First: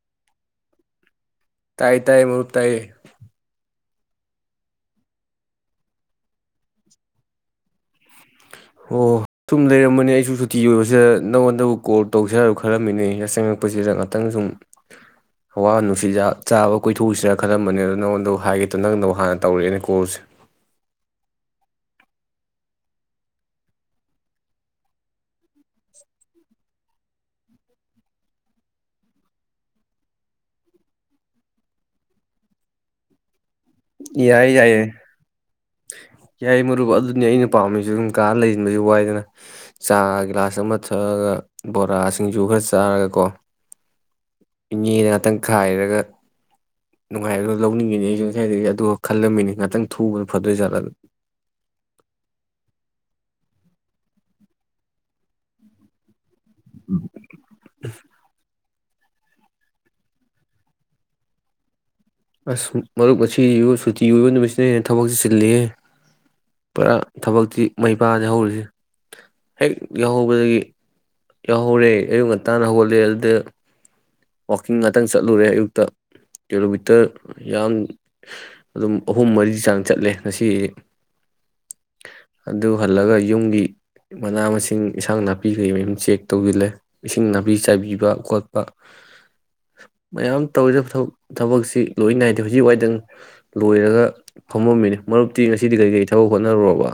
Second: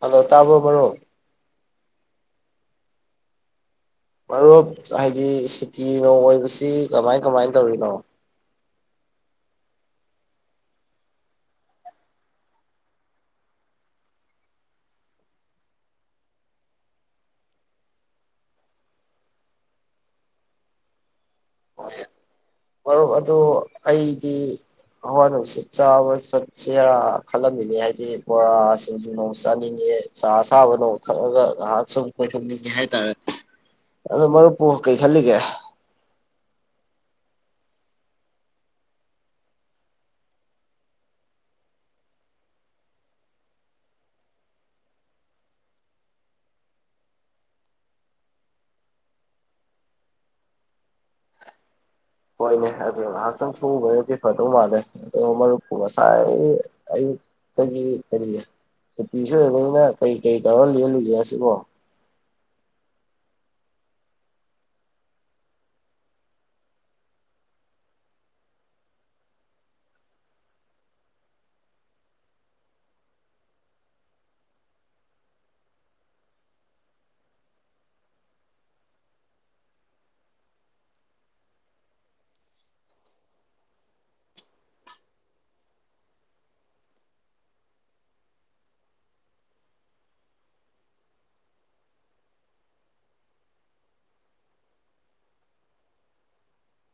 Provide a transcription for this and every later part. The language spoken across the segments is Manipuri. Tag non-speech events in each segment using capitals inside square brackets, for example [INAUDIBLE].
ꯍꯜꯂꯣ ꯇꯥꯕ꯭ꯔꯣ ꯃꯔꯨꯞ ꯇꯥꯏ ꯇꯥꯏ ꯃꯨꯔꯨꯛ ꯇꯥꯏꯌꯦ ꯃꯔꯨꯞ ꯍꯥꯏꯗꯤ ꯁꯨꯇꯤꯅꯣ ꯑꯣꯏꯕꯁꯤ ꯀꯃꯥꯏ ꯀꯃꯥꯏ ꯇꯧꯔꯤꯅꯣ ꯑꯣ ꯁꯨꯝ ꯂꯩꯔꯝꯕꯅꯤ ꯑꯩꯁꯨ ꯁꯨꯇꯤ ꯑꯣꯏꯕꯁꯤꯗ ꯅꯪꯉꯣꯟꯗꯕꯨ ꯀꯣꯜ ꯇꯧꯁꯤ ꯈꯜꯂꯝꯃꯤꯅꯦ ꯌꯥꯆꯪꯉꯛꯄꯁꯤꯗ ꯉꯥꯛꯇꯪ ꯁꯨꯝ ꯍꯋꯥ ꯅꯨꯡꯁꯤꯖ ꯆꯥꯕ ꯀꯣꯏꯊꯣꯛꯎꯁꯤꯔ ꯈꯜꯂꯝꯕꯅꯤ ꯑꯗꯨꯗꯣ ꯅꯪꯉꯣꯟꯗꯕꯨ ꯍꯥꯏꯒꯦꯠꯇ ꯅꯪꯗꯕꯨ ꯍꯥꯟꯅ ꯇꯧꯔꯛꯑꯦꯅꯦ ꯀꯣꯜꯁꯦ ꯃꯔꯨꯞ ꯑꯗꯨ ꯑꯩꯗꯤ ꯍꯋꯥ ꯅꯨꯡꯁꯤꯠ ꯆꯥꯕ ꯆꯠꯁꯦꯔꯥ ꯈꯜꯂꯝꯃꯤꯅꯦ ꯍꯥꯏꯕꯗꯤ ꯕꯣꯔꯥꯁꯤꯡꯁꯨ ꯅꯣꯡ ꯆꯥꯅꯤꯡꯉꯦ ꯆꯥ ꯁꯥꯥꯕ ꯅꯣꯡ ꯊꯛꯑꯒ ꯉꯥꯏꯍꯥꯛ ꯁꯨꯝ ꯀꯣꯏꯊꯣꯛꯅꯤꯡꯉꯦ ꯍꯥꯏꯇꯥꯔꯦ ꯑꯗꯨ ꯌꯥꯏꯌꯦ ꯃꯔꯨꯞꯄꯨ ꯌꯥꯏꯌꯦ ꯀꯩ ꯈꯜꯂꯤꯒꯦ ꯌꯥꯏ ꯃꯔꯨꯞ ꯑꯗꯨꯅꯤ ꯑꯩꯅ ꯄꯥꯝꯃꯤꯁꯨ ꯑꯗꯨꯝ ꯀꯥ ꯂꯩꯁꯤꯟꯕꯁꯨ ꯋꯥꯏꯗꯅ ꯆꯥ ꯒꯤꯂꯥꯁ ꯑꯃ ꯊꯛꯑꯒ ꯕꯣꯔꯥꯁꯤꯡꯁꯨ ꯈꯔ ꯆꯥꯔꯒꯀꯣ ꯏꯅꯦꯅ ꯉꯥꯛꯇꯪ ꯈꯥꯏꯔꯒ ꯅꯨꯡꯉꯥꯏꯔꯒ ꯂꯧꯅꯤꯡꯉꯤꯅꯤ ꯑꯩꯁꯨ ꯉꯥꯏꯗꯒꯤ ꯑꯗꯨꯒ ꯈꯜꯂꯝꯃꯤꯅꯤ ꯉꯥꯛꯇꯪ ꯊꯨꯕ ꯐꯗꯣꯏ ꯆꯅꯤ ꯍꯣꯏꯅꯦ ꯑꯗꯨ ꯉꯥꯏꯍꯥꯛꯇꯪ ꯊꯨꯕꯅꯗꯤ ꯐꯗꯧ ꯃꯥꯜꯂꯦ ꯑꯗꯣ ꯃꯔꯨꯞꯄꯨ ꯉꯁꯥꯏ ꯀ ꯀꯔꯤ ꯀꯔꯤꯦ ꯁꯨꯇꯤꯁꯨ ꯑꯣꯏꯕꯅꯤꯅ ꯀꯩ ꯀꯩ ꯇꯧꯔꯣ ꯂꯜꯂꯤꯒꯦ ꯁꯤꯕꯣ ꯑꯁ ꯃꯔꯨꯞ ꯑꯁꯤ ꯁꯨꯇꯤ ꯑꯣꯏꯕ ꯅꯨꯃꯤꯠꯁꯤꯅ ꯍꯦꯟꯅ ꯊꯕꯛꯇꯁꯤꯤ ꯆꯤꯜꯂꯤꯦ ꯄꯨꯔꯥ ꯊꯕꯛꯇꯤ ꯃꯩ ꯄꯥꯗꯦ ꯍꯧꯔꯤꯁ ꯍꯦꯛ ꯌꯥꯎꯍꯧꯕꯗꯒꯤ ꯌꯥꯎꯍꯧꯔꯦ ꯑꯌꯨꯛ ꯉꯟꯇꯥꯅ ꯍꯧꯒꯠꯂꯦ ꯑꯗꯨꯗ ꯋꯥꯋꯥꯛꯀꯤꯡ ꯉꯥꯛꯇꯪ ꯆꯠꯂꯨꯔꯦ ꯑꯌꯨꯛꯇ ꯀꯤꯂꯣꯃꯤꯇꯔ ꯌꯥ ꯑꯗꯨꯝ ꯑꯍꯨꯝ ꯃꯔꯤ ꯆꯥꯡ ꯆꯠꯂꯦ ꯉꯁꯤ ꯑꯗꯨ ꯍꯜꯂꯒ ꯌꯨꯝꯒꯤ ꯃꯅꯥ ꯃꯁꯤꯡ ꯏꯟꯁꯥꯡ ꯅꯥꯄꯤ ꯀꯩ ꯃꯌꯨꯝ ꯆꯦꯛ ꯇꯧꯁꯤꯜꯂꯦ ꯏꯁꯤꯡ ꯅꯥꯄꯤ ꯆꯥꯏꯕꯤꯕ ꯈꯣꯠꯄ ꯃꯌꯥꯝ ꯇꯧꯗꯕꯕ ꯊꯕꯛꯁꯤ ꯂꯣꯏ ꯅꯥꯏꯗꯦ ꯍꯧꯖꯤꯛ ꯋꯥꯏꯗꯪ ꯂꯣꯏꯔꯒ ꯐꯝꯃꯝꯃꯤꯅꯤ ꯃꯔꯨꯞꯇꯤ ꯉꯁꯤꯗꯤ ꯀꯔꯤ ꯀꯔꯤ ꯊꯕꯛ ꯍꯣꯠꯅꯔꯨꯔꯕ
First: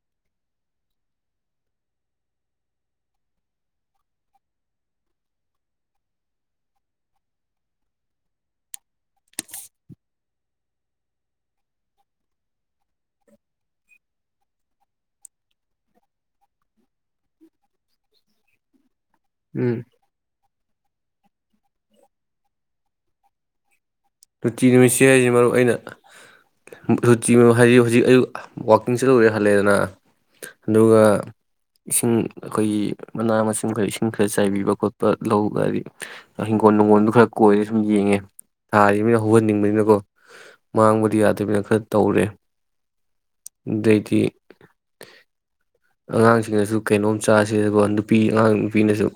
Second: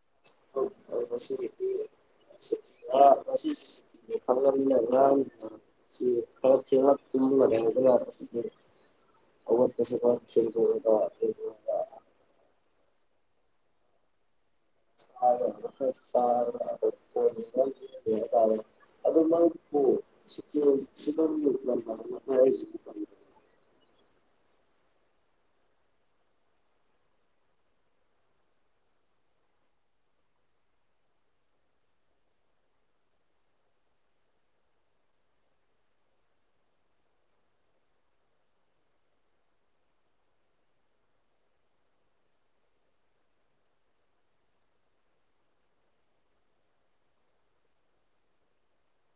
ꯈꯔ ꯈꯔ ꯌꯥ ꯑ ꯀꯁ ꯁꯔ ꯁ ꯇꯔꯦ ꯑꯗꯨ ꯃꯥꯪꯕꯨ ꯎꯝ ꯁꯤꯛꯇ ꯁꯤ ꯔꯨꯇꯤ ꯅꯨꯃꯤꯠꯁꯤꯦ ꯍꯥꯏꯁꯤ ꯃꯔꯨ ꯑꯩꯅ ꯔꯨꯇꯤ ꯍꯥꯏꯗꯤ ꯍꯧꯖꯤꯛ ꯑꯌꯨꯛ ꯋꯥꯛꯀꯤꯡ ꯆꯠꯂꯔꯦ ꯍꯜꯂꯦꯗꯅ ꯑꯗꯨꯒ ꯏꯁꯤꯡ ꯑꯩꯈꯣꯏꯒꯤ ꯃꯅꯥ ꯃꯁꯤꯡ ꯈꯔ ꯏꯁꯤꯡ ꯈꯔ ꯆꯥꯏꯕꯤꯕ ꯈꯣꯠꯄ ꯂꯧꯒ ꯍꯥꯏꯗꯤ ꯍꯤꯡꯒꯣꯜ ꯅꯨꯡꯒꯣꯜꯗꯨ ꯈꯔ ꯀꯣꯏꯔ ꯁꯨꯝ ꯌꯦꯡꯉꯦ ꯊꯥꯁꯤ ꯃꯤꯅ ꯍꯧꯍꯟꯅꯤꯡꯕꯅꯤꯅꯀꯣ ꯃꯥꯡꯕꯗꯤ ꯌꯥꯗꯕꯅꯤꯅ ꯈꯔ ꯇꯧꯔꯦ ꯑꯗꯩꯗꯤ ꯑꯉꯥꯡꯁꯤꯡꯅꯁꯨ ꯀꯩꯅꯣꯝ ꯆꯥꯁꯦꯗꯀꯣ ꯅꯨꯄꯤ ꯑꯉꯥꯡ ꯅꯨꯄꯤꯅꯁꯨ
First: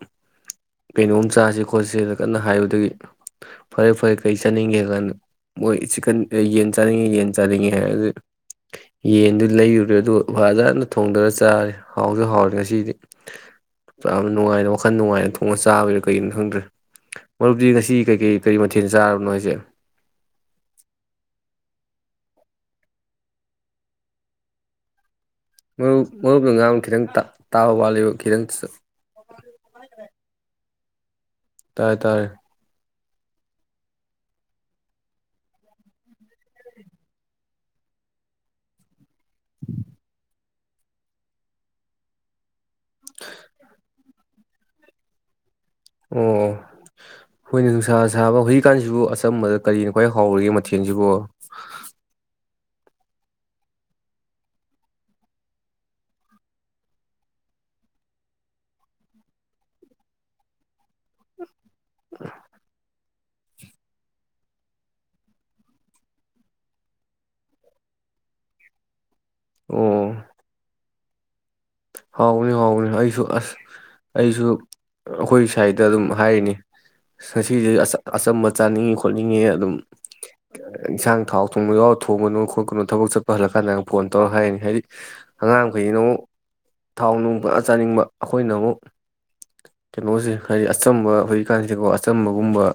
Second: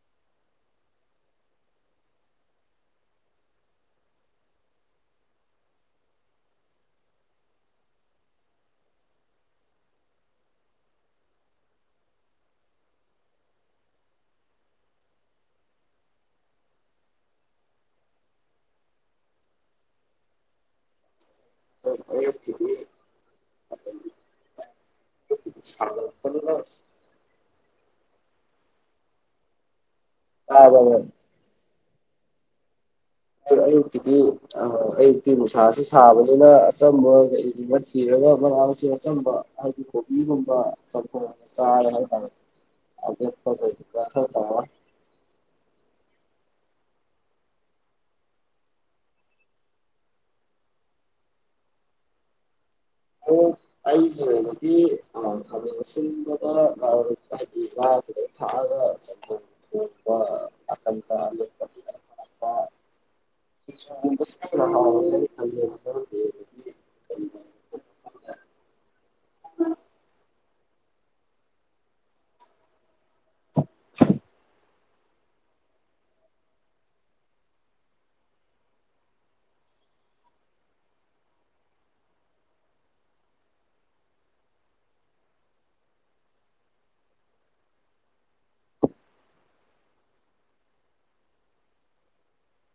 ꯀꯩꯅꯣꯝ ꯆꯥꯁꯦ ꯈꯣꯠꯁꯦꯅ ꯀꯟꯅ ꯍꯥꯏꯕꯗꯒꯤ ꯐꯔꯦ ꯐꯔꯦ ꯀꯩ ꯆꯥꯅꯤꯡꯒꯦ ꯍꯥꯏꯕ ꯀꯥꯟꯗ ꯃꯣꯏ ꯆꯤꯛꯀꯟ ꯌꯦꯟ ꯆꯥꯅꯤꯡꯉꯦ ꯌꯦꯟ ꯆꯥꯅꯤꯡꯉꯦ ꯍꯥꯏꯔꯗꯤ ꯌꯦꯟꯗꯨ ꯂꯩꯔꯨꯔꯦ ꯑꯗꯨ ꯐꯖꯅ ꯊꯣꯡꯗꯔ ꯆꯥꯔꯦ ꯍꯥꯎꯁꯨ ꯍꯥꯎꯔꯦ ꯉꯁꯤꯗꯤ ꯌꯥꯝ ꯅꯨꯡꯉꯥꯏꯅ ꯋꯥꯈꯜ ꯅꯨꯡꯉꯥꯏꯅ ꯊꯣꯡꯉꯒ ꯆꯥꯕꯔꯣ ꯀꯩꯒꯤꯅꯣ ꯈꯪꯗ꯭ꯔꯦ ꯃꯔꯨꯞꯗꯤ ꯉꯁꯤ ꯀꯩꯀꯩ ꯀꯔꯤ ꯃꯊꯦꯜ ꯆ ꯌꯥꯥꯔ ꯅꯣꯏꯁ [UNINTELLIGIBLE] ꯃ ꯃꯔꯨꯞ ꯁꯥꯒꯠꯂꯛꯄꯅꯤꯅ ꯅꯨꯡ ꯉꯥꯡ ꯈꯤꯇꯪꯛꯇ ꯇꯕ ꯋꯥꯂꯤ ꯀꯔꯟꯁ ꯑ ꯇꯥꯏ ꯇꯥꯏꯦ ꯑꯗꯣ ꯑꯌꯨꯛꯀꯤꯗꯤ ꯑꯌꯨꯛꯇꯤ ꯅꯨꯡꯁꯥꯁꯨ ꯁꯥꯕꯗꯨꯅ ꯑꯆꯝꯕ ꯀꯩꯒꯨꯝꯕ ꯊꯤꯔꯒ ꯃꯅꯥ ꯃꯁꯤꯡ ꯑꯆꯝꯕ ꯍꯥꯏꯗꯤ ꯀꯣꯕꯤꯒꯨꯝꯕ ꯆ ꯆꯥꯔꯦ ꯍꯥꯏꯇꯥꯔꯦ ꯑꯁ ꯐꯁꯤ ꯑ ꯑꯣ ꯍꯣꯏꯅꯦ ꯅꯨꯡꯁꯥ ꯁꯥꯕ ꯍꯧꯖꯤꯛꯀꯥꯟꯁꯤꯕꯨ ꯑꯆꯝꯕꯗ ꯀꯔꯤꯅꯣ ꯈ꯭ꯋꯥꯏ ꯍꯥꯎꯔꯤꯒꯦ ꯃꯊꯦꯜꯁꯤꯕꯨ ꯑꯣ ꯑꯩꯒꯤ ꯑꯣꯏꯅꯗꯤ ꯈꯃ ꯑꯁꯤꯟꯕꯗ ꯍꯥꯏꯗꯤ ꯉꯥꯗꯨꯗ ꯊꯥꯛꯑꯒ ꯆꯪꯊꯣꯛ ꯊꯣꯛꯄ ꯅꯥꯀꯟ ꯇ [UNINTELLIGIBLE] ꯑ ꯍꯥꯎꯅꯦ ꯍꯥꯎꯅꯦ ꯍꯥꯏ ꯑꯩꯁꯨ ꯑꯁ ꯑꯩꯁꯨ ꯑꯩꯈꯣꯏꯒꯤ ꯁꯥꯏꯗ ꯑꯗꯨꯝ ꯍꯥꯏꯔꯤꯅꯤ ꯉꯁꯤꯁꯦ ꯑꯆꯝꯕ ꯆꯥꯅꯤꯡꯉꯤ ꯈꯣꯠꯅꯤꯡꯉꯤ ꯑꯗꯨꯝ ꯏꯟꯁꯥꯡ ꯊꯥꯎ ꯊꯣꯡꯕ ꯌꯥꯎꯔ ꯊꯣꯡꯒꯅꯣ ꯈꯣꯠꯀꯅꯨ ꯊꯕꯛ ꯆꯠꯄ ꯍꯜꯂꯛ ꯀꯥꯟꯗ ꯐꯣꯟ ꯇꯧꯔ ꯍꯥꯏꯔꯤꯅꯤ ꯍꯥꯏꯗꯤ ꯑꯉꯥꯡꯈꯩꯁꯤꯅ ꯑꯃꯨꯛ ꯊꯥꯎ ꯅꯨꯡ ꯄꯨꯖꯔ ꯆꯥꯅꯤꯡꯕ ꯑꯩꯈꯣꯏꯅ ꯑꯃꯨꯛ ꯀꯩꯅꯣꯁꯦ ꯍꯥꯏꯗꯤ ꯑꯆꯝꯕ ꯍꯧꯖꯤꯛꯀꯥꯟꯁꯤꯀꯣ ꯑꯆꯝꯕꯒꯨꯝꯕ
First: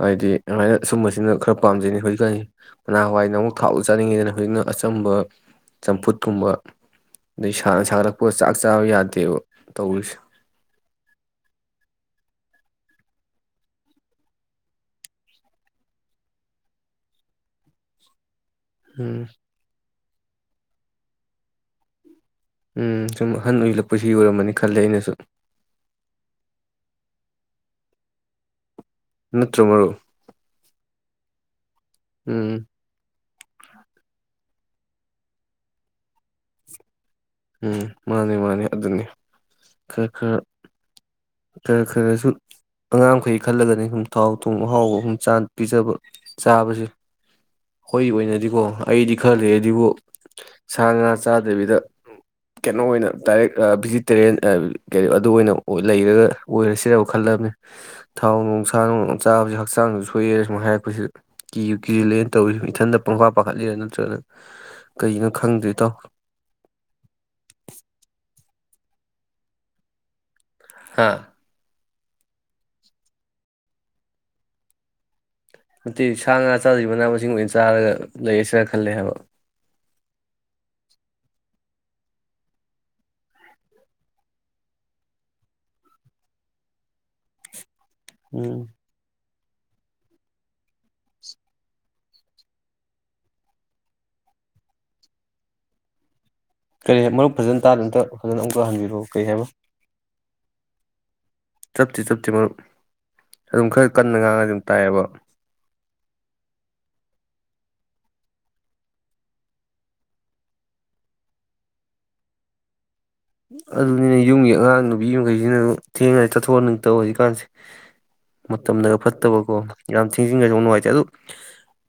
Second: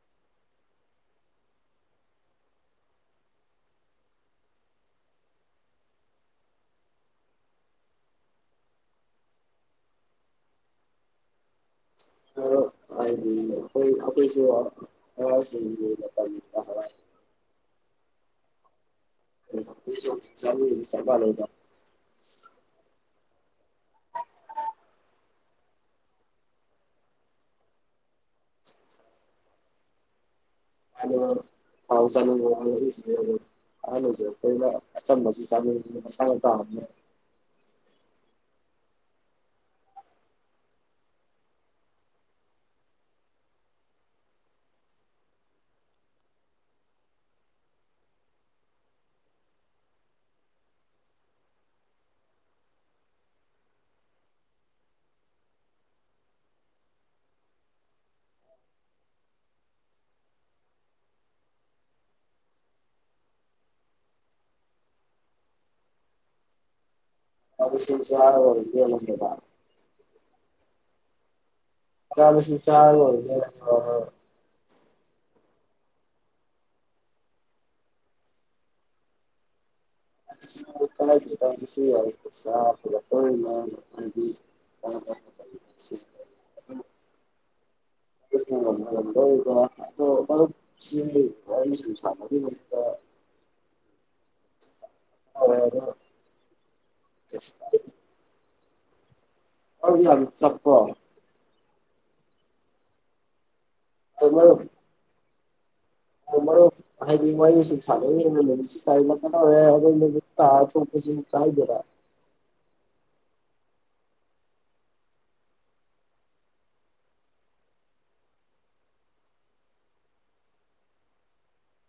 ꯍꯥꯏꯗꯤ ꯑꯗꯨꯃꯥꯏꯅ ꯑꯁꯨꯝꯕꯁꯤꯅ ꯈꯔ ꯄꯥꯝꯖꯩꯅꯤ ꯍꯧꯖꯤꯛꯀꯥꯟꯁꯤ ꯃꯅꯥ ꯍꯋꯥꯏꯅ ꯑꯃꯨꯛ ꯊꯥꯎꯗ ꯆꯥꯅꯤꯡꯉꯤꯗꯅ ꯍꯧꯖꯤꯛꯅ ꯑꯆꯝꯕ ꯆꯝꯐꯨꯠꯀꯨꯝꯕ ꯑꯗꯩꯅ ꯁꯥꯒꯠꯔꯛꯄ ꯄꯣꯠ ꯆꯥꯛ ꯆꯥꯕ ꯌꯥꯗꯦꯕ ꯇꯧꯔꯤꯁꯦ ꯑ ꯍꯥꯏꯗꯤ ꯑꯩꯣꯏ ꯑꯩꯈꯣꯏꯁꯨ ꯎꯝ ꯆ ꯆꯕꯥꯂꯗ ꯎꯝ ꯁꯨꯝ ꯑꯍꯟ ꯑꯣꯏꯜꯂꯛꯄꯁꯤ ꯌꯣꯏꯔꯝꯃꯅꯤ ꯈꯜꯂꯦ ꯑꯩꯅꯁꯨ ꯅꯠꯇ꯭ꯔ ꯃꯔꯨ ꯑꯗ ꯐꯥꯎꯁꯅ ꯎꯝ ꯍꯂꯖ ꯀꯅ ꯑꯆ ꯃ ꯆ ꯃ ꯎꯝ ꯃꯥꯅꯤ ꯃꯥꯅꯤ ꯑꯗꯨꯅꯤ ꯈꯔ ꯈꯔ ꯈꯔ ꯈꯔꯁꯨ ꯑꯉꯥꯡꯈꯩ ꯈꯜꯂꯒꯅꯤ ꯁꯨꯝ ꯊꯥꯎ ꯊꯣꯡ ꯑꯍꯥꯎꯕ ꯁꯨꯝ ꯄꯤꯖꯕ ꯆꯥꯕꯁꯦ ꯑꯩꯣꯏꯒꯤ ꯑꯣꯏꯅꯗꯤꯀꯣ ꯑꯩꯗꯤ ꯈꯔ ꯂꯩ ꯑꯩ ꯑꯗꯨꯕꯨ ꯁꯥ ꯉꯥ ꯆꯥꯗꯕꯤꯗ ꯀꯩꯅꯣ ꯑꯣꯏꯅ ꯗꯥꯏꯔꯦꯛ ꯚꯤꯖꯤꯇꯦꯔꯤꯌꯥꯟ ꯑꯗꯨ ꯑꯣꯏꯅ ꯂꯩꯔꯒ ꯑꯣꯏꯔꯁꯤ ꯈꯜꯂꯕꯅꯤ ꯊꯥꯎ ꯅꯨꯡꯁꯥ ꯅꯨꯡ ꯆꯥꯕꯕꯁꯤ ꯍꯛꯆꯥꯡꯁꯨ ꯁꯣꯏꯑꯦꯔ ꯁꯨꯝꯥꯏ ꯍꯥꯏꯔꯛꯄꯁꯤꯗ ꯀꯤꯁꯨꯨ ꯀꯤꯂꯦꯅ ꯇꯧꯔꯤ ꯏꯊꯟꯗ ꯄꯪꯐꯥ ꯄꯥꯈꯠꯂꯤꯔꯥ ꯅꯠꯇ꯭ꯔꯒ ꯀꯅꯣ ꯈꯪꯗꯦ ꯇꯥꯎ ꯌꯦꯂꯒꯦꯗ ꯍꯥꯥ ꯆꯁꯤ ꯆꯥꯡꯦ ꯅꯠꯇꯦ ꯁꯥ ꯉꯥ ꯆꯥꯗꯔꯤꯕ ꯃꯅꯥ ꯃꯁꯤꯡ ꯑꯣꯏꯅ ꯆꯥꯔꯒ ꯂꯩꯌꯦꯁꯅ ꯈꯜꯂꯦ ꯍꯥꯏꯕ ꯁ ꯀ ꯁꯤ ꯍꯥꯏ ꯁꯥꯂ ꯇꯣꯉ ꯃꯗꯤ ꯀ ꯎꯝ ꯂ ꯣꯁ ꯑ ꯀꯔꯤ ꯃꯔꯨꯞ ꯐꯖꯅ ꯇꯥꯗ ꯅꯠꯇ ꯐꯖꯅ ꯄ ꯍꯟꯕꯤꯔꯛ ꯀꯩ ꯍꯥꯏꯣ ꯑ ꯌꯥ ꯆꯄ ꯇꯞꯇꯤ ꯇꯞꯇꯤ ꯃꯔꯨꯞ ꯑꯗꯨꯝ ꯈꯔ ꯀꯟꯅ ꯉꯥꯡꯉ ꯑꯗꯨꯝ ꯇꯥꯏꯌꯦꯕ ꯃ ꯍꯥ ꯀꯥꯏꯗ ꯑꯗꯨꯅꯤꯅ ꯌꯨꯝꯒꯤ ꯑꯉꯥꯡ ꯅꯨꯄꯤ ꯃꯈꯩꯁꯤꯅ ꯊꯦꯡꯉꯒ ꯆꯠꯊꯣꯛꯍꯟꯅꯤꯡꯗꯕ ꯍꯧꯖꯤꯛꯀꯥꯟꯁꯦ ꯃꯇꯝꯗꯒ ꯐꯠꯇꯕꯀꯣ ꯌꯥꯝ ꯊꯦꯡꯖꯤꯟꯉꯁꯨ ꯌꯥꯝ ꯅꯨꯡꯉꯥꯏꯇꯦ ꯑꯗꯨ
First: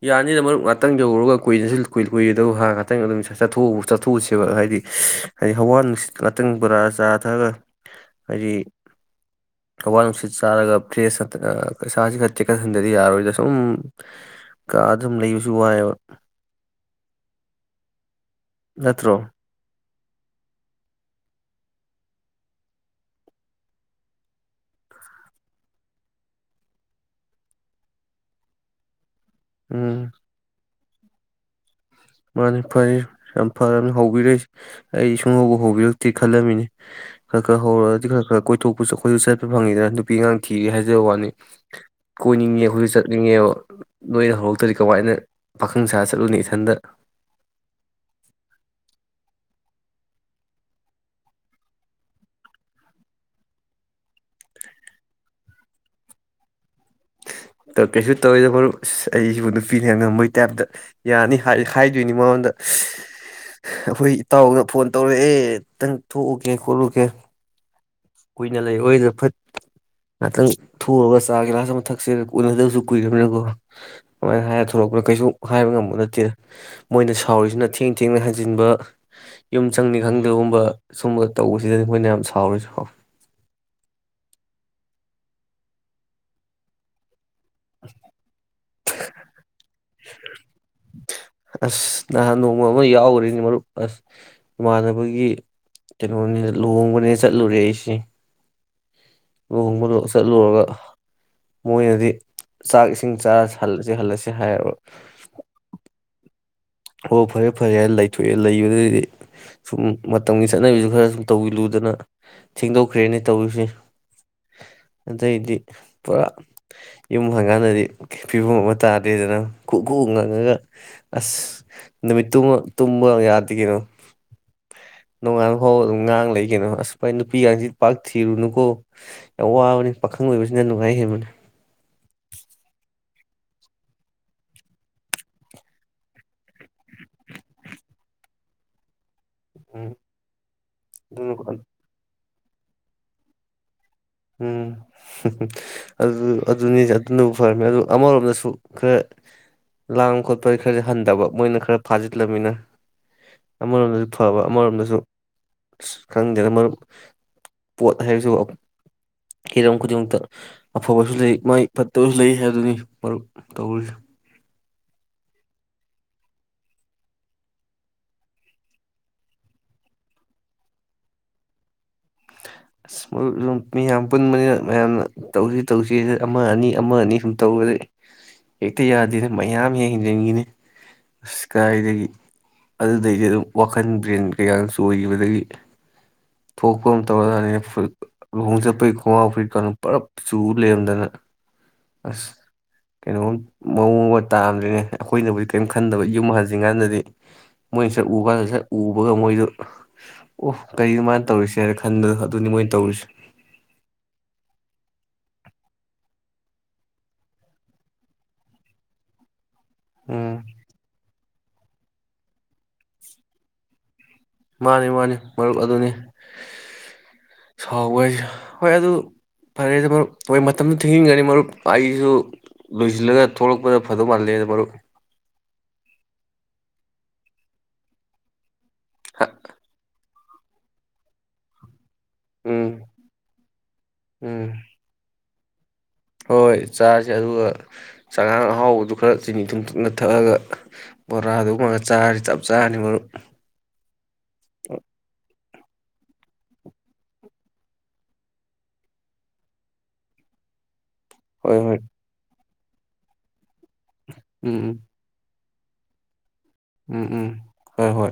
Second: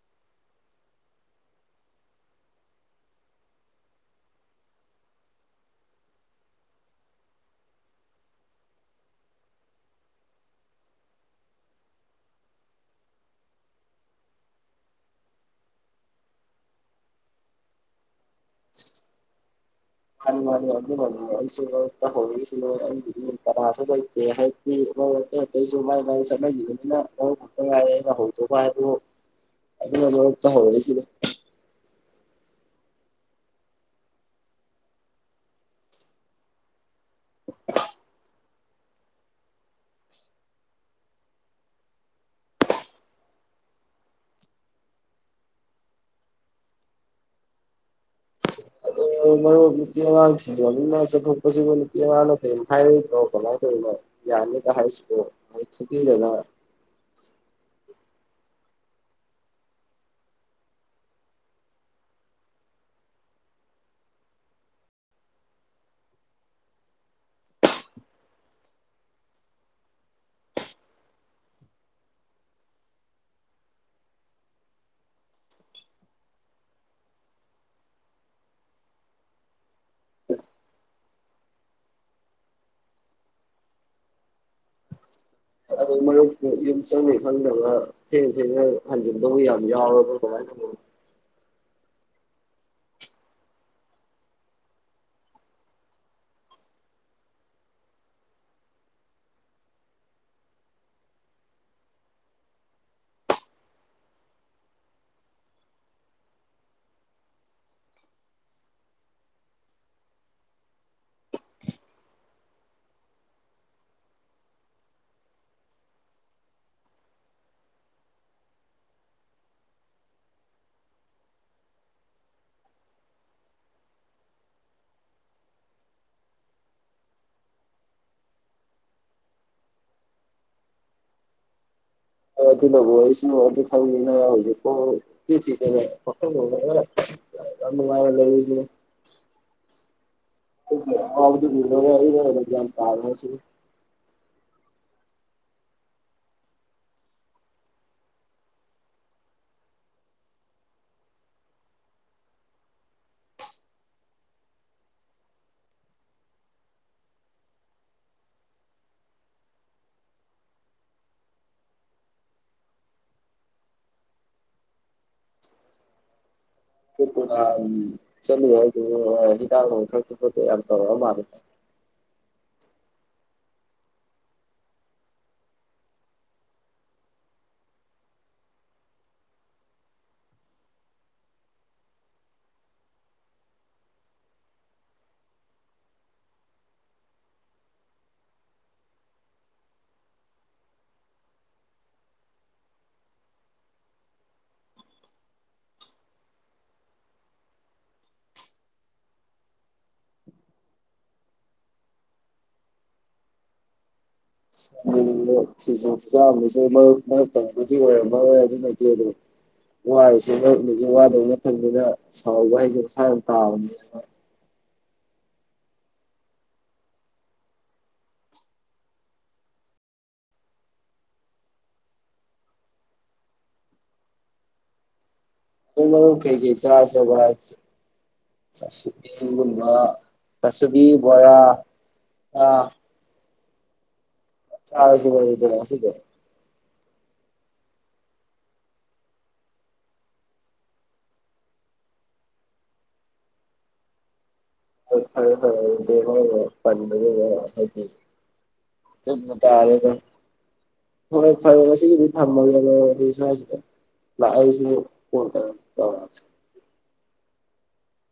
ꯌꯥꯅꯤꯅ ꯃꯔꯨꯞ ꯉꯥꯛꯇꯪ ꯌꯧꯔꯨꯔꯒ ꯀꯨꯏꯅꯁꯨ ꯀꯨꯏ ꯀꯨꯏꯔꯗꯕ ꯍꯥꯔ ꯉꯥꯛꯇꯪ ꯑꯗꯨꯝ ꯆꯊꯣꯛꯎ ꯆꯠꯊꯣꯛꯎꯁꯦꯕ ꯍꯥꯏꯗꯤ ꯍꯥꯏꯗꯤ ꯍꯋꯥ ꯅꯨꯡ ꯉꯥꯛꯇꯪ ꯄꯨꯔꯥ ꯆꯥꯊꯛꯑꯒ ꯍꯥꯏꯗꯤ ꯑꯋꯥ ꯅꯨꯡꯁꯤꯠ ꯆꯥꯔꯒ ꯐ꯭ꯔꯦꯁ ꯄꯩꯁꯥꯁꯤ ꯈꯔ ꯆꯦꯛꯀꯠ ꯍꯟꯊꯗꯤ ꯌꯥꯔꯣꯏꯗ ꯁꯨꯝ ꯀ ꯑꯗꯨꯝ ꯂꯩꯕꯁꯨ ꯋꯥꯏꯑꯕ ꯅꯠꯇ꯭ꯔꯣ ꯍ ꯃꯥꯅꯤ ꯑꯩꯁꯨ ꯍ ꯍꯥꯏꯁꯨ ꯁ ꯌꯅꯤꯅ ꯍꯧꯣ ꯐ ꯍꯥꯏꯕꯨ ꯎꯝ ꯑꯗꯨꯠꯇꯕ ꯁꯤ ꯃꯥꯅꯤ ꯐꯔꯅꯤ ꯌꯥꯝ ꯐꯔꯅꯤ ꯍꯧꯕꯤꯔꯛꯏꯁꯤ ꯑꯩ ꯁꯨꯡꯍꯧꯕ ꯍꯧꯕꯤꯔꯛꯇꯦ ꯈꯜꯂꯝꯃꯤꯅꯤ ꯈꯔ ꯈꯔ ꯍꯧꯔꯑꯗꯤ ꯈꯔ ꯈꯔ ꯀꯣꯏꯊꯣꯛꯄꯁꯨ ꯑꯩꯈꯣꯏꯁꯨ ꯆꯠꯄ ꯐꯪꯉꯤꯗꯅ ꯅꯨꯄꯤ ꯑꯉꯥꯡ ꯊꯤꯒꯦ ꯍꯥꯏꯖꯕ ꯋꯥꯅꯤ ꯀꯣꯏꯅꯤꯡꯉꯦ ꯑꯩꯈꯣꯏꯁꯨ ꯆꯠꯅꯤꯡꯉꯦꯕ ꯅꯣꯏꯅ ꯍꯧꯔꯛꯇ꯭ꯔꯗꯤ ꯀꯃꯥꯏꯅ ꯄꯥꯈꯪ ꯁꯥ ꯆꯠꯂꯨꯅꯤ ꯏꯊꯟꯇ ꯑꯗꯣ ꯃꯔꯨꯞ ꯅꯨꯄꯤ ꯑꯉꯥꯡ ꯊꯤꯅꯤꯅ ꯆꯠꯊꯣꯛꯄꯁꯤꯕꯨ ꯅꯨꯄꯤ ꯑꯉꯥꯡꯅꯣ ꯀꯔꯤꯝ ꯍꯥꯏꯔꯣꯏꯗꯅꯣ ꯀꯃꯥꯏꯅ ꯇꯧꯔꯤꯅꯣ ꯌꯥꯅꯤꯗ ꯍꯥꯏꯔꯤꯁꯤꯕꯨꯣ ꯃ ꯊꯨꯕꯤꯗꯅ ꯀꯩꯁꯨ ꯇꯧꯋꯤꯗ ꯃꯔꯨꯞ ꯑꯁ ꯑꯩꯁꯤꯕꯨ ꯅꯨꯄꯤꯅ ꯉꯝꯕꯒꯤ ꯇꯥꯏꯞꯇ ꯌꯥꯅꯤ ꯍꯥꯏꯗꯣꯏꯅꯤ ꯃꯉꯣꯟꯗ ꯑꯩꯈꯣꯏ ꯏꯇꯥꯎꯅ ꯐꯣꯟ ꯇꯧꯔ ꯑꯦꯛꯇꯪ ꯊꯣꯛꯎꯒꯦ ꯈꯣꯠꯂꯨꯒꯦ ꯀꯨꯏꯅ ꯂꯩꯑꯣꯗ ꯐꯠ ꯉꯥꯛꯇꯪ ꯊꯑꯒ ꯆꯥ ꯒꯤꯂꯥꯁ ꯑꯃ ꯊꯛꯁꯦ ꯀꯨꯅꯒꯗꯕꯁꯨ ꯀꯨꯏꯅꯤꯅꯀꯣ ꯑꯗꯨꯃꯥꯏꯅ ꯍꯥꯏꯔ ꯊꯂꯛꯄꯅꯤꯅ ꯀꯩꯁꯨ ꯍꯥꯏꯕ ꯉꯝꯕ ꯅꯠꯇꯦ ꯃꯣꯏꯅ ꯁꯥꯎꯔꯤꯁꯤꯅ ꯊꯦꯡ ꯊꯦꯡꯅ ꯍꯩꯖꯤꯟꯕ ꯌꯨꯝ ꯆꯪꯅꯤ ꯈꯪꯗꯕꯒꯨꯝꯕ ꯁꯨꯝꯕ ꯇꯧꯕꯁꯤꯗꯗꯤ ꯃꯣꯏꯅ ꯌꯥꯝ ꯁꯥꯎꯔꯤꯁꯨ ꯁꯥꯎꯋ ꯑ ꯌ ꯆ ꯊ ꯊ ꯍ ꯌꯥꯝꯅꯤꯕ ꯑꯁ ꯅꯍꯥꯟ ꯅꯣꯡꯕ ꯑꯃ ꯌꯥꯎꯈꯦꯅꯤ ꯃꯔꯨꯞ ꯑꯁ ꯏꯃꯥꯟꯅꯕꯒꯤ ꯀꯩꯅꯣꯅꯤ ꯂꯨꯍꯣꯡꯕꯅꯦ ꯆꯠꯂꯨꯔꯦ ꯑꯩꯁꯤꯦ ꯂꯨꯍꯣꯡꯕꯗꯣꯛ ꯆꯠꯂꯨꯔꯒ ꯃꯣꯏꯅꯗꯤ ꯆꯥꯛ ꯏꯁꯤꯡ ꯆꯔꯂꯁꯤ ꯍꯜꯂꯁꯤ ꯍꯥꯏꯔꯕ ꯑꯣ ꯐꯔꯦ ꯐꯔꯦ ꯍꯥꯏꯅ ꯂꯩꯊꯣꯛꯑꯦ ꯂꯩꯕꯗꯗꯤ ꯁꯨꯝ ꯃꯇꯝꯒꯤ ꯆꯠꯅꯕꯤꯁꯨ ꯈꯔ ꯁꯨꯝ ꯇꯧꯤ ꯂꯨꯗꯅ ꯊꯦꯡꯗꯣꯛꯈ꯭ꯔꯦꯅꯦ ꯇꯧꯔꯤꯁꯤ ꯑꯗꯩꯗꯤ ꯄꯨꯔꯥ ꯌꯨꯝ ꯍꯪꯀꯥꯟꯗꯗꯤ ꯐꯤꯕꯝ ꯑꯃ ꯇꯥꯗꯦꯗꯅ ꯀ ꯈꯨꯎ ꯉꯪꯉꯒ ꯑꯁ ꯅꯨꯃꯤꯠꯇ ꯇꯨꯝꯕ ꯌꯥꯗꯦ ꯀꯩꯅꯣ ꯅꯣꯡꯉꯥꯟꯜ ꯐꯥꯎꯕ ꯑꯗꯨꯝ ꯉꯥꯡ ꯂꯩ ꯀꯩꯅꯣ ꯑꯁ ꯐꯥꯏ ꯅꯨꯄꯤꯒꯁꯤ ꯄꯥꯛ ꯊꯤꯔꯨꯅꯨꯀꯣ ꯌꯥꯝ ꯋꯥꯕꯅꯤ ꯄꯥꯈꯪ ꯑꯣꯏꯕꯁꯤꯅ ꯅꯨꯡꯉꯥꯏ ꯍꯦꯟꯕꯅꯤ ꯑꯗꯨꯅꯕꯨ ꯑꯩꯁꯨ ꯑꯗꯨ ꯊꯖꯦ ꯐꯔ ꯃꯥ ꯂꯩ ꯎꯝ ꯑꯗꯨꯅ [UNINTELLIGIBLE] ꯌꯥꯝ ꯇꯥꯑꯣꯁꯤ ꯎꯝ ꯑꯗꯨ ꯑꯗꯨꯅꯤ ꯑꯗꯨꯅꯕꯨ ꯐꯔꯝꯃꯦ ꯑꯗꯨ ꯑꯃꯔꯣꯝꯗꯁꯨ ꯈꯔ ꯂꯥꯡꯕ ꯈꯣꯠꯄ ꯈꯔꯗꯤꯦ ꯍꯟꯊꯕ ꯃꯣꯏꯅ ꯈꯔ ꯐꯥꯖꯤꯜꯂꯝꯅꯤꯅ ꯑꯃꯔꯣꯝꯗꯁꯨ ꯐꯕ ꯑꯃꯔꯣꯝꯗꯁꯨ ꯑ ꯈꯪꯗꯦ ꯄꯣꯠ ꯍꯥꯏꯕꯁꯨ ꯍꯤꯔꯝ ꯈꯨꯗꯤꯡꯃꯛꯇ ꯑꯐꯕꯁꯨ ꯂꯩ ꯃꯥꯏ ꯐꯠꯇꯕꯁꯨ ꯂꯩ ꯍꯥꯏꯕꯗꯨꯅꯤꯨꯞ ꯇꯧꯔꯤ ꯄꯨ ꯆꯂꯤ ꯍꯥꯏ ꯍꯤꯗꯥ ꯊ ꯐ ꯌꯥ ꯇꯧꯔ ꯃꯥꯔ ꯑꯁꯨꯝ ꯃꯤꯌꯥꯝ ꯄꯨꯟꯕꯅꯤꯅ ꯃꯌꯥꯝꯅ ꯇꯧꯁꯤ ꯇꯧꯁꯤ ꯑꯃ ꯑꯅꯤ ꯑꯃ ꯑꯅꯤ ꯁꯨꯝ ꯇꯧꯔꯗ ꯍꯦꯛꯇ ꯌꯥꯗꯦꯅ ꯃꯌꯥꯝ ꯌꯦꯡ ꯍꯦꯟꯖꯤꯟꯈꯤꯅꯤ ꯑꯁ ꯀꯥꯏꯗꯒꯤ ꯑꯗꯨꯗꯩꯗꯤ ꯑꯗꯨꯝ ꯋꯥꯈꯜ ꯕ꯭ꯔꯦꯟ ꯀꯩꯀ ꯆ ꯑꯣꯏꯈꯤꯕꯗꯒꯤ ꯊꯣꯛꯄ ꯑꯃ ꯇꯧꯔ ꯂꯨꯍꯣꯡ ꯆꯠꯄꯩ ꯈꯣꯡꯒꯥꯎ ꯐꯩ ꯀ ꯄꯨꯂꯞ ꯆꯨ ꯂꯩꯔꯝꯗꯅ ꯑꯁ ꯀꯩꯅꯣꯝ ꯃꯑꯣꯡ ꯑꯃ ꯇꯥꯝꯗ꯭ꯔꯤꯅꯦ ꯑꯩꯈꯣꯏꯅꯕꯨꯗꯤ ꯀꯔꯤꯝ ꯈꯟꯗꯕ ꯌꯨꯝ ꯍꯟꯖꯤꯟ ꯀꯥꯟꯗꯗꯤ ꯃꯣꯏꯅ ꯁꯛ ꯎ ꯀꯥꯟꯗ ꯁꯛ ꯎꯕꯒ ꯃꯣꯏꯗꯨ ꯑꯣ ꯀꯔꯤꯅꯣ ꯃꯥꯅ ꯇꯧꯔꯤꯁꯦ ꯍꯥꯏꯅ ꯈꯟꯕꯗꯣ ꯑꯗꯨꯅꯤ ꯃꯣꯏꯅ ꯇꯧꯔꯤꯁꯦ ꯁꯨ ꯆꯝꯁꯨ ꯃ ꯊꯤ ꯑꯣꯏ ꯑꯃꯔꯗꯤ ꯅ ꯑ ꯑꯗꯨ ꯋꯥꯔꯤꯁꯦ ꯎꯝ ꯃꯔꯗꯤ ꯋꯥꯗꯧꯅ ꯃꯇꯝꯗꯨꯅ ꯁꯥꯎꯕ ꯍꯥꯏꯁꯦ ꯃꯁꯥ ꯌꯥꯝ ꯇꯥꯕꯅꯤ ꯃꯥꯅꯤ ꯃꯥꯅꯤ ꯃꯔꯨꯞ ꯑꯗꯨꯅꯤ ꯁꯥꯎꯕ ꯍꯥꯏꯁꯦ ꯍꯣꯏ ꯑꯗꯨ ꯐꯔꯦꯗ ꯃꯔꯨꯞ ꯍꯣꯏ ꯃꯇꯝꯗꯨ ꯊꯤꯡꯖꯤꯟꯒꯅꯤ ꯃꯔꯨꯞ ꯑꯩꯁꯨ ꯂꯣꯏꯁꯤꯜꯂꯒ ꯊꯣꯛꯂꯛꯄꯗ ꯐꯗꯧ ꯃꯥꯜꯂꯦꯗ ꯃꯔꯨꯞ ꯀꯩ ꯀ ꯆꯁꯕ ꯆꯠꯁꯤꯒꯕ ꯆꯁꯕꯤ ꯕꯣꯔꯥ ꯑꯥ ꯎꯝ ꯎꯝ ꯁꯨ ꯑ ꯁꯤꯗꯦ ꯍꯣꯏ ꯆꯥꯁ ꯑꯗꯨꯒ ꯆꯉꯥꯡ ꯑꯍꯥꯎꯕꯗꯨ ꯈꯔ ꯆꯤꯅꯤ ꯊꯨꯝ ꯊꯨꯝꯅ ꯊꯛꯑꯒ ꯕꯣꯔꯥꯗꯨꯨꯝꯕꯒ ꯆꯥꯔꯁꯤ ꯆꯞ ꯆꯥꯔꯅꯤ ꯃꯔꯨꯞ ꯄ ꯍꯥꯏ ꯇꯔꯦꯗ ꯍꯣꯏ ꯐꯔꯦꯁꯤꯒꯤꯗꯤ ꯊꯝꯃꯒꯦ ꯑꯣ ꯑꯗꯨꯁꯥꯏꯁꯤ ꯂ ꯑꯩꯁꯨ ꯎꯝ ꯀꯟ ꯀ ꯑ ꯎꯝ ꯎꯝ ꯍꯣꯏ ꯍꯣꯏ